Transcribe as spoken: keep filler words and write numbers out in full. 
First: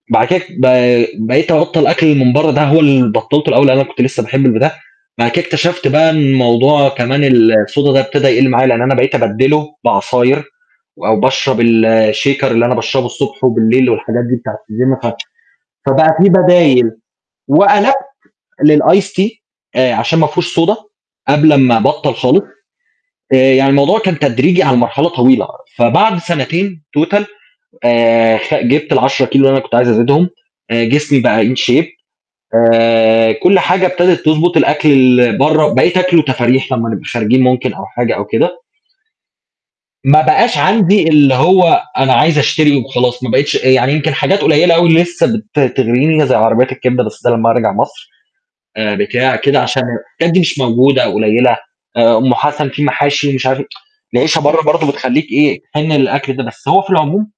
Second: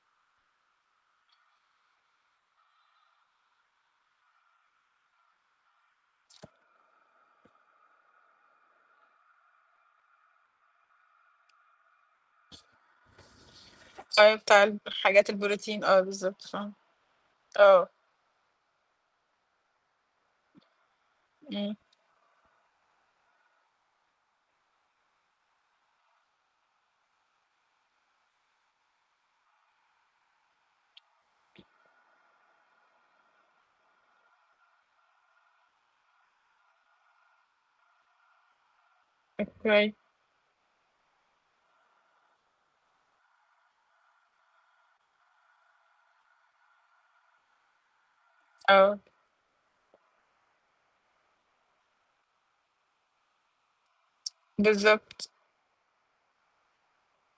بعد كده ب بقيت أبطّل الأكل من برّه ده، هو اللي بطّلته الأول، أنا كنت لسّه باحب الب ده، بعد كده اكتشفت بقى إن الموضوع كمان الSoda ده ابتدى يَقل معايا، لإن أنا بقيت أبدّله بعصاير و أو باشرب الShaker اللي أنا باشربه الصبح وبالليل والحاجات دي أيوه بتاعة بتاع ال الGym ف الحاجات البروتين آه فبقى في بالضبط، فاهمه، بدايل، آه. وقلبت للIce tea آآ، عشان ما فيهوش Soda قبل امم. ما أبطّل خالص، آآ، يعني الموضوع كان تدريجي على مرحلة طويلة، فبعد سنتين Total آآ، خ جبت العشرة كيلو اللي أنا كنت عايز أزيدهم، آآ، جسمي بقى In shape آآ، كلّ حاجة ابتدت تضبط، الأكل اللي برّه بقيت آكله تفاريح لمّا نبقى خارجين ممكن أو حاجة أو كده. [unintelligible] ما بقاش عندي اللي هو أنا عايز أشتري وخلاص، ما بقيتش آآ، يعني يمكن حاجات قليّلة أوي اللي لسّه بت بتغريني زي عربيات الكبدة، بس لمّا أرجع مصر، آآ، آه. بتاع، كده، عشان الحاجات دي مش موجودة أو قليّلة، آآ أم حسن، في محاشي مش عارف إيه، العيشة برّه برضو بالضبط. بتخلّيك إيه، تحن للأكل ده، بس هو في العموم